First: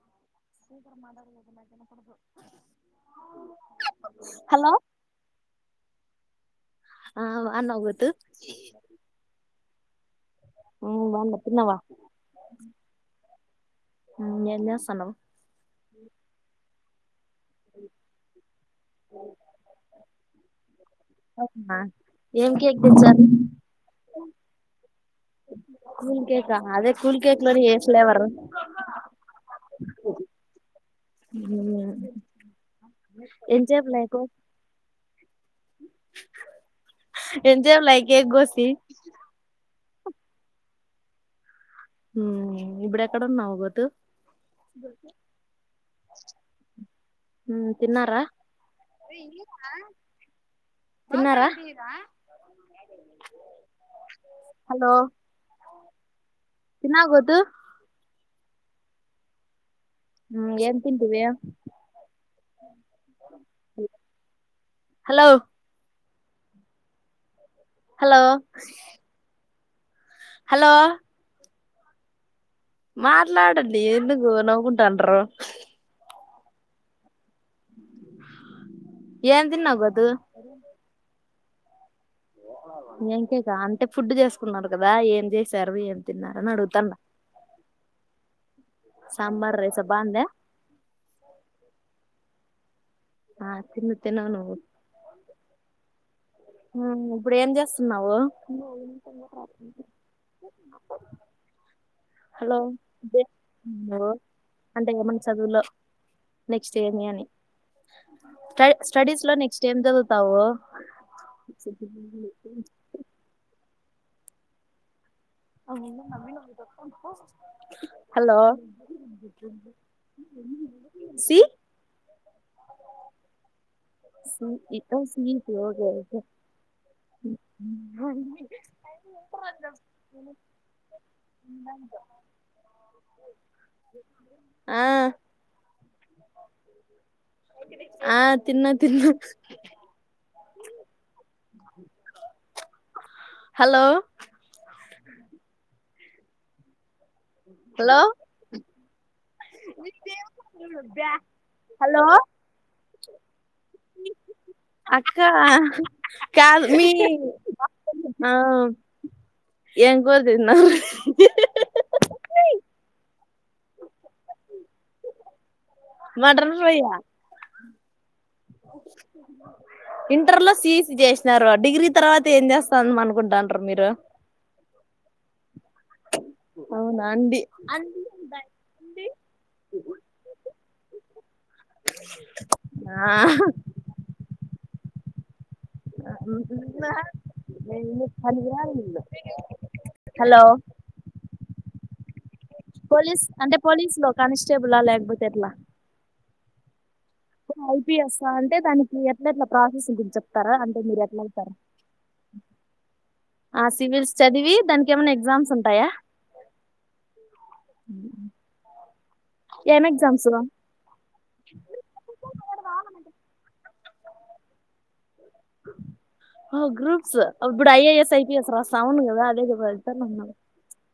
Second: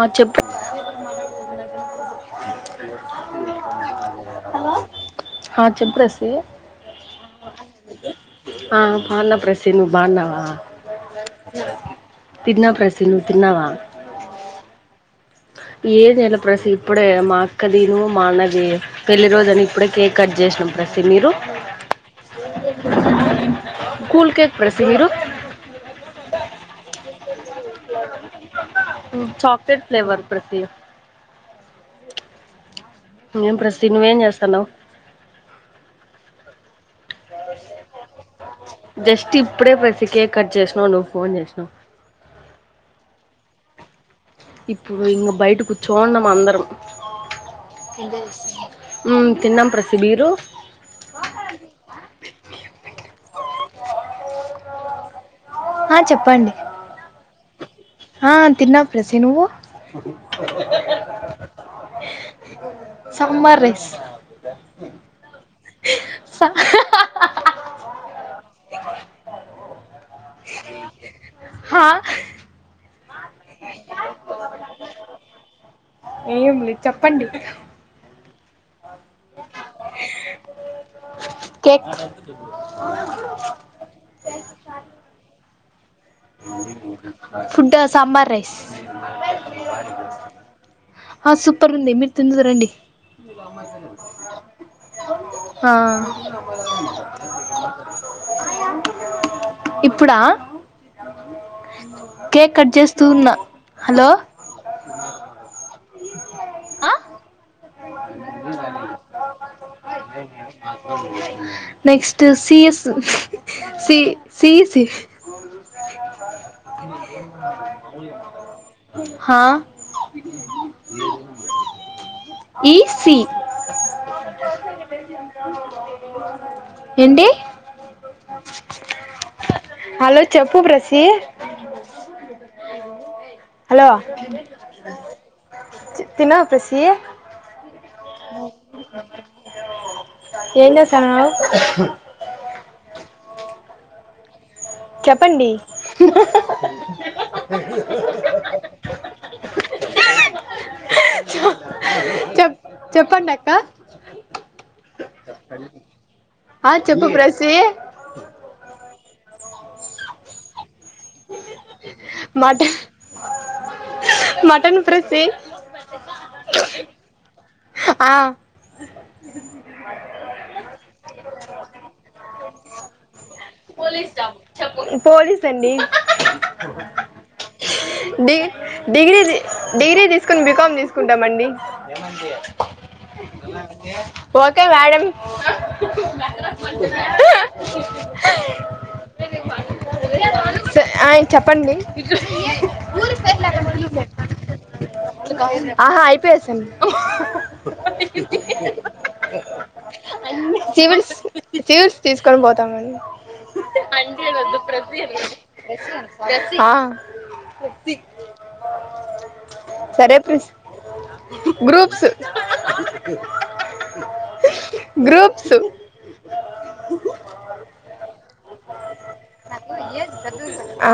ఆ చెప్ హలో ఆ చెప్పు ప్రసి ఆ బాన్నావా గోతు సిను బన్నావ ఉమ్ బాగున్నా తిన్నావా తిన్న ప్రసి నువ్వు తిన్నావా హలో ఏ నెల ప్రసీద్ ప్పుడే మా ఒక్క దీను మాన్నేయ పెళ్లి రోజని ఇప్పుడే కేక్ కట్ చేసినాం ప్రసి మీరు అవున ఎం కేక్ కొచ్చండ్రి కూల్ కేక్ ప్రసి మీరు కూల్ కేక్ ఆ అదే కూల్ కేక్ లోనే ఎద్ ఫ్లేవర్ పెట్ ఫ్లేవర్ ప్రతి ఇంకేం ప్రెసీ ఎంతసేపు నువ్వేం లైకు చేస్తన్నావ్ ఎంతసేపు లై కేక్ కోసి జస్ట్ ఇప్పుడే ప ఇటి కేేక్ కట్ చేస్నావు నువు ఫోన్ చేసినావు మ్మ్ ఇబుడేక్కడున్నవ్ గోతు ఇప్పుడు ఇంగ బయట కూర్చోండాం అందరం ఉమ్ తిన్నారా మ్మ్ తిన్నాం ప్రసి బీరు తిన్నారా హలో ఆ చెప్పండి తిన్నావా గోతు ఆ తిన్నా ప్రెసీ నువ్వు ఉమ్ ఏం తింటివి సమ్మ రెస్ హలో స హలో హలో హా మాట్లాడండి ఎందుగు నవ్వుకుంటానృ ఏం లే చెప్పండి ఏమ్ తిన్నావ్ గొతు కేక్ ఎంకేక అంటే ఫుడ్ చేసుకున్నారు కదా ఏం చేస్ తర్వియన్ ఫుడ్డా సాంబార్ రైస్ సాంబార్ రైసా బాగుందా ఆ సూపర్ ఉంది మి తిందువు రండి ఆ తిను తిను నువ్వు ఆ ఇప్పుడు ఏం చేస్తున్నావు ఇప్పుడా కేక్ హలో కట్ చేస్తూ ఉన్నా హలో అంటే ఏమన్నా చదువులో నెక్స్ట్ ఏమి అని స్ట స్టడీస్ లో నెక్స్ట్ ్ఏం చదువుతావు next C S C C C hello హా సి ఈ సి ఏంటి హలో చెప్పు ప్రెసి హలో ఆ తిన్నావా ప్రెసి ఆ తిన్నా తిన్నా ఎంచేస్తన్నావ్ హలో చెప్పండి [unintelligible] హలో [unintelligible] హలో చెప్ చెప్పండి అక్క అక్క కాదు ఆ మీ చెప్పు ప్రసి ఔ ఏం కూర తిన్నావ్ మట మటన్ ప్రసీ మటన్ ఫ్రైనా హ్ ఆ ఇంటర్లో సి ఈ సి చేసినారు డిగ్రీ తర్వాత ఏం చేస్తాందిమ అనుకుంటాండ్రు మీరు పోలీస్ అండి అవునా అండి డి- అండి డిగ్రీ టామండి [unintelligible] ఆ. [unintelligible] ఓకే మ్యాడం హలో స- ఆ, చెప్పండి పోలీస్ అంటే పోలీసులో కానిస్టేబులా లేకపోతే ఎట్లా చెన్ హ్ ఐ పీ ఎస్ అంటే దానికి ఎట్ల ఎట్ల ప్రాసెస్ గురించి చెప్తారా అంటే మీరు సివిల్స్ ఎట్లఐతారు సివిల్స్ తీసుకొని పోతామండి ఆ సివిల్స్ అంటే చదివి వద్దు దానికి ప్రతి ఏమైనా ఎగ్జామ్స్ ఉంటాయా ఆ, ఏం సరే ఎగ్జామ్స్ ప్రస్ గ్రూప్స్ [unintelligible] హో గ్రూప్స్ అప్పుడు ఐ ఏ ఎస్ ఐతె చేస్తర సౌండ్ కదా అది నువ్ ఆ,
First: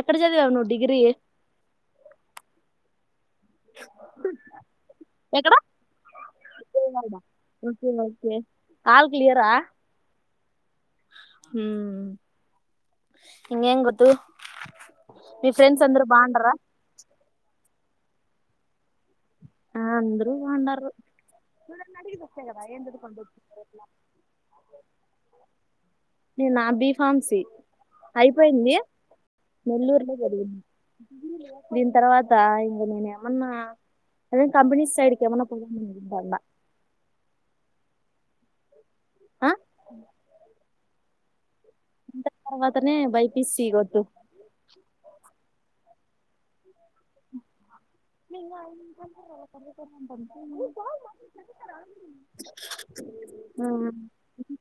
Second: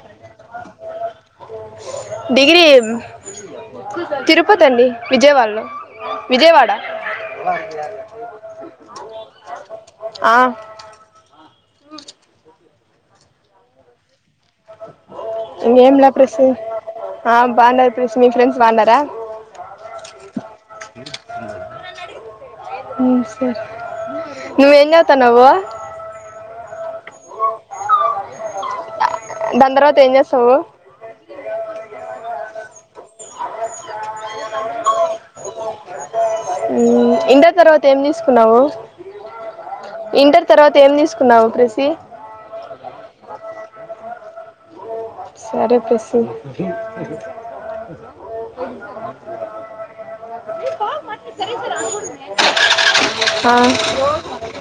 ఎక్కడ చదివావు నువ్వు డిగ్రీ డిగ్రీ తిరుపతి అండి ఎక్కడ విజయవాడలో విజయవాడ ఓకే ఓకే ఆల్ క్లియరా ఆ మ్ ఇంగెంన్తు మీ ఫ్రెండ్స్ అందరు బాన్డర ఆ బాగుండారు ప్రేస్ మీ ఫ్రెండ్స్ బాగున్నారా ఆ అంద్రు బండరు నువ్వు నన్ను అడిగి హు సరే నువ్వు ఏం చదువుతున్నావు ఫార్మ్సీ అయిపోయింది దాని తర్వాత ఏం నెల్లూరులో జరిగింది చేస్తావు దీని తర్వాత ఇంక నేను ఏమన్నా అదే కంపేనీస్ సైడికి ఏమన్న పోయ్ కి చూస్తాన్న ఇంటర్ తర్వాత ఏం తీసుకున్నావు ఆ ఇంటర్ తర్వాత ఏం తీసుకున్నావు ప్రస్ తి అత్తనే బై పీ సి గొతు సరే ప్రెస్ ఆ హా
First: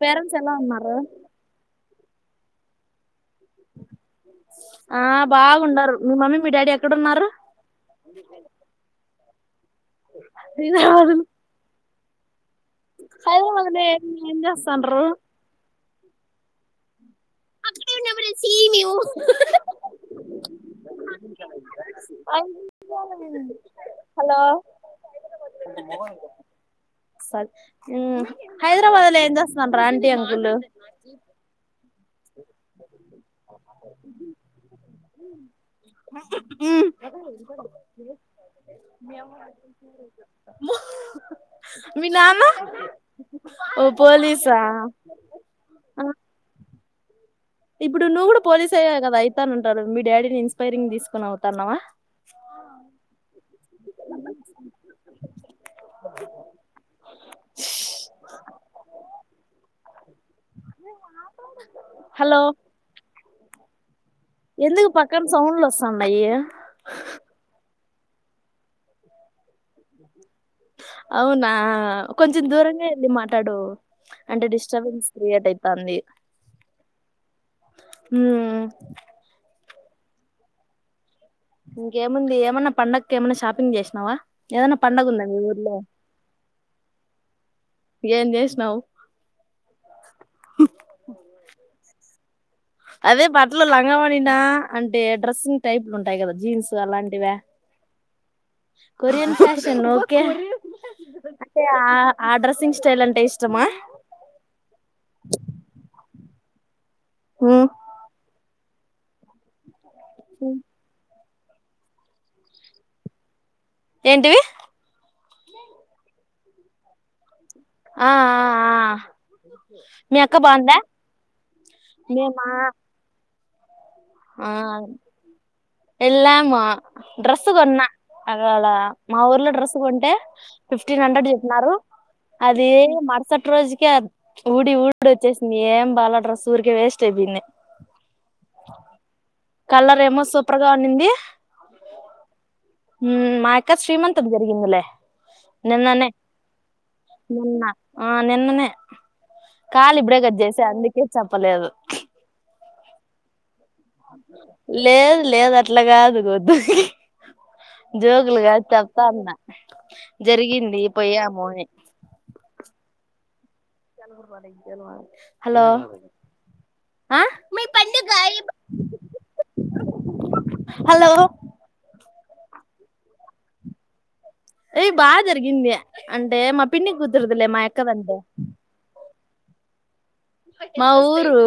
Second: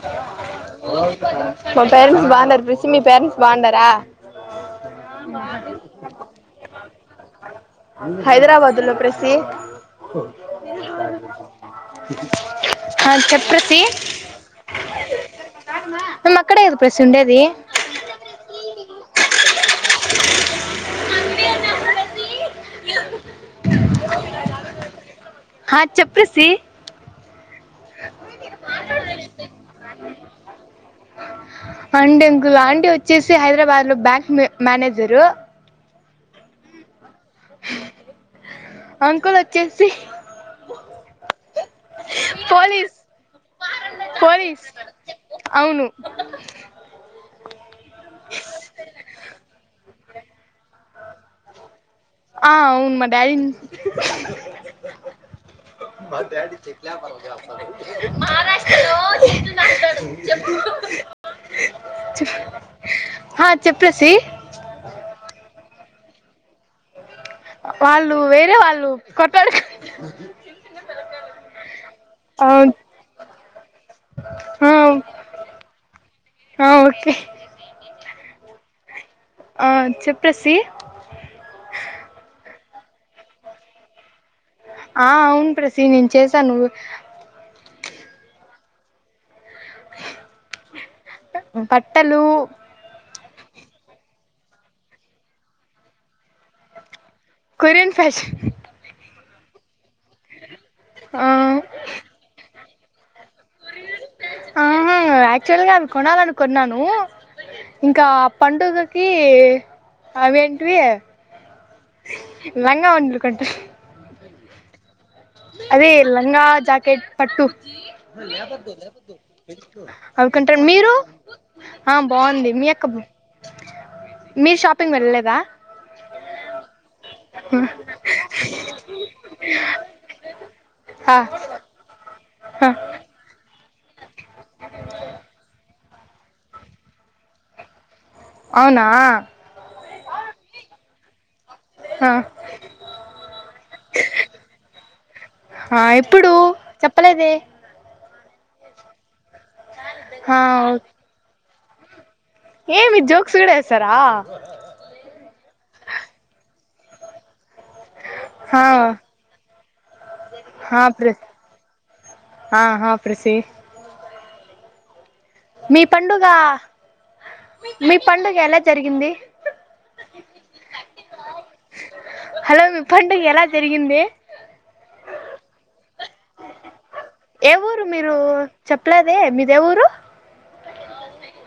పేరెంట్స్ ఎలా ఉన్నారు మా పేరెంట్స్ బాగున్నారు ప్రెసి మీ పేరెంట్స్ బాండర ఆ బాగుండారు మీ మమ్మీ మీ డాడీ ఎట్ల ఎక్కడ ఉన్నారు హైదరాబాదు లో ప్రస్సి అ హాల్లో వాదినే ఎమ్ ఏంజెస్తన్నావ్ అక్కడ ఏద ప్రశ్ సుండేది హలో హ చెప్పసి స హైదరాబాద్లో ఎం చేస్తాండ్ర్ aunty uncle aunty uncle aunty వచ్చేసి హైదరాబాద్ లో బ్యాంక్ మేనేజరు మీ కు అంకుల్ వచ్చేసి పోలీస్ ఓ పోలీసా పోలీస్ అవును ఇప్పుడు నువ్వు కూడా పోలీస్ అయ్యావ్ కదా అయితను అంటరు మీ డాడీని ఇన్స్పైరింగ్ తీసుకొని అవుతన్నావా చెష్ట మారష్ట లో హలో ఆ చెప్పేసి ఎందుకు పక్కన సౌండ్లు వ స్థాండాయి వాళ్ళు వేరే వాళ్ళు కొట్టాడుకు అవునా కొంచెం అవును దూరంగా వెళ్ళి మాట్లాడు అంటే ఆ డిస్టర్బెన్స్ క్రియేట్ అయితంది ఆ ఓకే మ్మ్ ఆ చెప్పేసి ఇంకేముంది ఏమన పండగకి ఏమన్నా షాపింగ్ జేష్నవా ఏదైనా పండగ ఆ ఉందా మీ అవును ఊర్లో ప్రసి నేను చేశాను బట్ తళ్ళు అదే బట్లు లంగ వోనీనా అంటే డ్రెస్సింగ్ టైప్లు ఉంటాయి కదా జీన్స్ అలాంటి కోరియన్ ఫ్యాషన్ ఫ్యాషన్లు ఓకే ఆ అంటే ఆ ఆ డ్రస్సింగ్స్ స్ట్ చేలాంటే ఇష్ ఆ యాక్టచుగల్ గా అవి కొనాలనుకు కొన్నాను ఇంకా పండుగ కీ అవి ఎంటీవీ లంగా వుంది కట్టు ఏంటివి అదే లంగా జాకెట్ పట్టు ఆ ఆ మీ అవి అక్క కొంటారు బాగుందా మీరు ఆ మేమా బాంది మీ అక్క ఆ వెళ్ళాం డ్రెస్ కొన్నా అక్కడ మా ఊర్లో డ్రెస్ కొ అవి ఫిఫ్టీన్ ఆ హండ్రెడ్ చెప్పినారు ఆ అది మరుసటి రోజుకే ఊరికే ఊడి ఊడి వచ్చేసింది ఏం బాల డ్రస్ ఊరికే వేస్ట్ అయిపోయింది అవునా కలర్ ఏమో సూపర్ గా ఉన్నింది ఆ హు మాయక్కశ్రీమంతం జరిగిందలే ఆ నిన్ననే ఎప్పుడు చెప్పలేదే నిన్న ఆ నిన్ననేే కాల్ ఇప్పుడే కట్ ఆ చేసా ఓ అందుకే చెప్పలేదు ఏమి జోక్సుూడే లేదు లేదు అట్లా గాదు గోద్దు జోకులుగా హా చెప్తా అన్న జరిగింది హా ప్ర పోయ్యాము అని ఆ హా ప్రసి గజ్జలు బాగుంటాయి మీ పండుగ ఆ మీ పండుగ హలో హలో మీ పండుగ ఎలా జరిగింది ఎయి బాగా జరిగింది అంటే మా పి ఏ ఊరు మీరు చెప్పలేద్ అదే మీదే ఊరు మా ఊరు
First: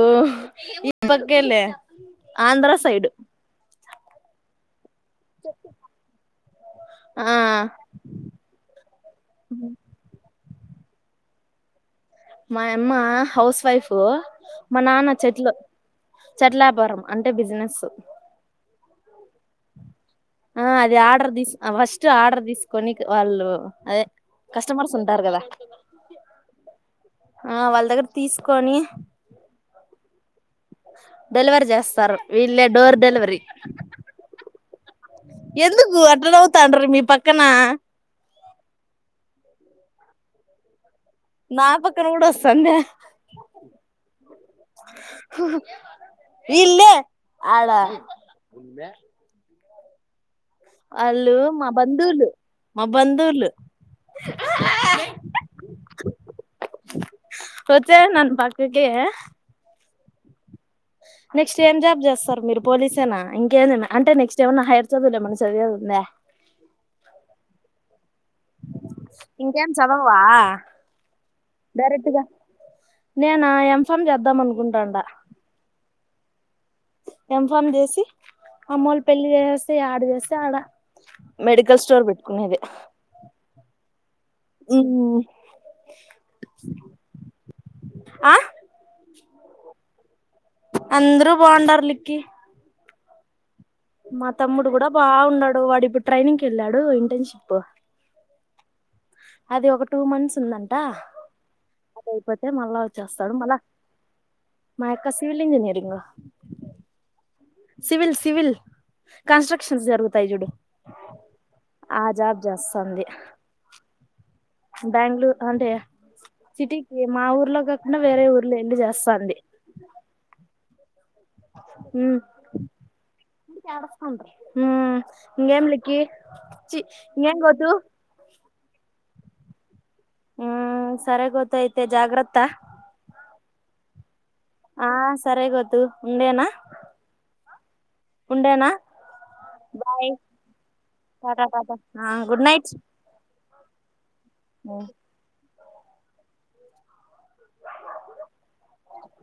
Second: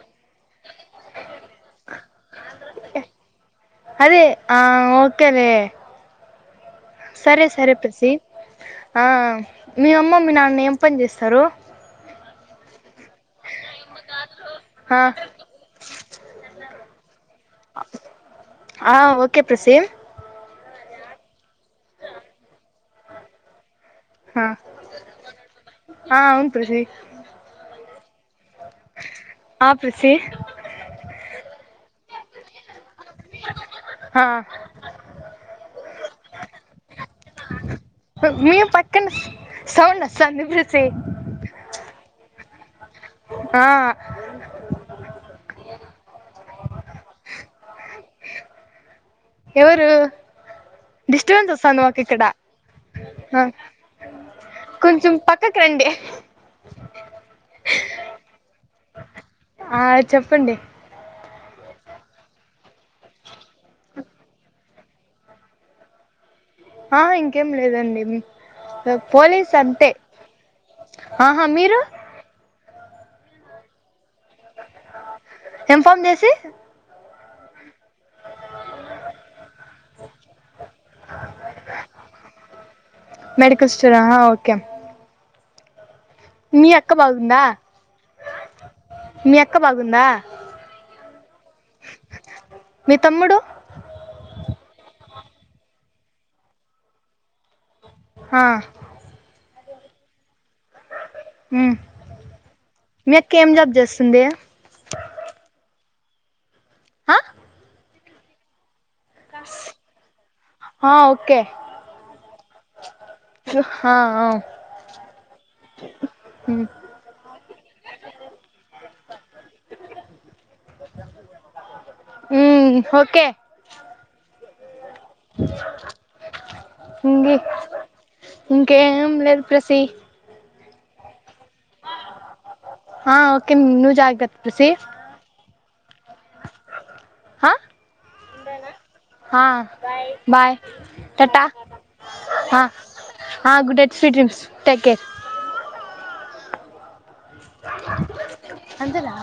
ఈ పక్కేలే ఆంధ్ర సైడ్ అదే ఆఓ పక్కనే ఆ సరే సరే ప్రసి ఆ మీ అమ్మ మీ నాన్న నాన్న ఏం పని చేస్తారు మా యమ్మ అమ్మ హౌస్ వైఫ్ మా ఆ నాన్న చెట్లు చెట్ల వ్యాపారం అంటే బిజినెస్ ఆ ఓకే ప్రస్సి ఆ అది ఆర్డర్ తీసు ఫస్ట్ ఆర్డర్ తీసుకొనికి వాళ్ళు అదే ఆ కస్టమర్స్ ఉంటారు కదా ఆ అవును ప్రసి ఆ వాళ్ళ దగ్గర తీసుకొని ఆ ప్రసి డెలివరీ చేస్తారు వీళ్ళే డోర్ డెలివరి ఆ ఎందుకు అట్ట నవ్వుతాండారు మీ పక్కన మీ పక్కన సౌండ్ వస్తా ఉంది ప్రీతి సంధ్య ఆ వీళ్ళు ఆడ ఎవరు అల్లు డిస్టర్బెన్స్ మా వస్తాంది మాకు ఇక్కడ బంధువులు మా బంధూవులు ఆ కొంచెం పక్కకి రండి వచ్చేశ్నాన్ పక్కకి ఆ చెప్పండి నెక్స్ట్ ఏం జాబ్ చేస్తారు మీరు పోలీసేనా ఇంకేదన్నా అంటే నెక్స్ట్ ఏమన్నా హైయ్యర్ చదువులేమైనా చదివేదుందా ఆ ఇంకేం లేదండి పోలీస్ ఇంకేం అంతే చదవవా ఆహా మీరు డైరెక్ట్ గా నేనా ఎం ఫాం చేద్దాం అనుకుంటాండా ఏం ఫామ్ చేసి ఎం ఫామ్ చే సి అమ్మోళ్ళు పెళ్లి చేయేస్తే యేడ చేస్తే ఆడ మెడికల్ స్టోర్ పెట్టుకొనేది మెడికల్ స్టోర్ ఆ ఓకే మ్ మీ అక్క బాగుందా ఆ మీ అక్క బాగుందా అందరూ బావుండారు లిక్కి మీ తమ్ముడు మా తమ్ముడు గూడా బావుండాడు వాడిప్పుడు ట్రైనింగ్ కెళ్ళాడు ఇంటర్న్షిప్ ఆ అది ఒక టూ మంత్స్ వస్తుందంట మ్మ్ అదయిపోతే మళ్ళా మీ వచ్చేస్తాడు అక్క ఏం మళ్ళా జాబ్ చేస్తుంది మా అక్క సివిల్ ఇంజనీరింగ్ ఆ సివిల్ సివిల్ కన్స్ట్రక్షన్స్ జరుగుతాయి చూడు ఆ ఓకే ఆ జాబ్ చేస్తాంది ఆ ఆ బ్యాంగ్ లూర్ అంటే మ్మ్ సిటీకి మా ఊర్లో కాకుండా వేరే ఊర్లో వెళ్ళి చేస్తాంది ఉమ్ మ్ ఓకే మ్ ఇంగేం లిక్కి చఛీ ఇంగే ఇంగేం గౌతు ఇంకేం లేదు ప్రసి మ్ సరే గౌ త్తైతే జాగ్రత్త కిన్ నువ్ జాగ్రత్ ఆ సరే గద్దు ఉండేనా ఆ ఉండేనా హా బాయ్ టా టాటా టా హా గుడ్ నైట్ హా గుడ్ నైట్ స్ీట్్రిమ్స్ టెక్ కే అంతేనా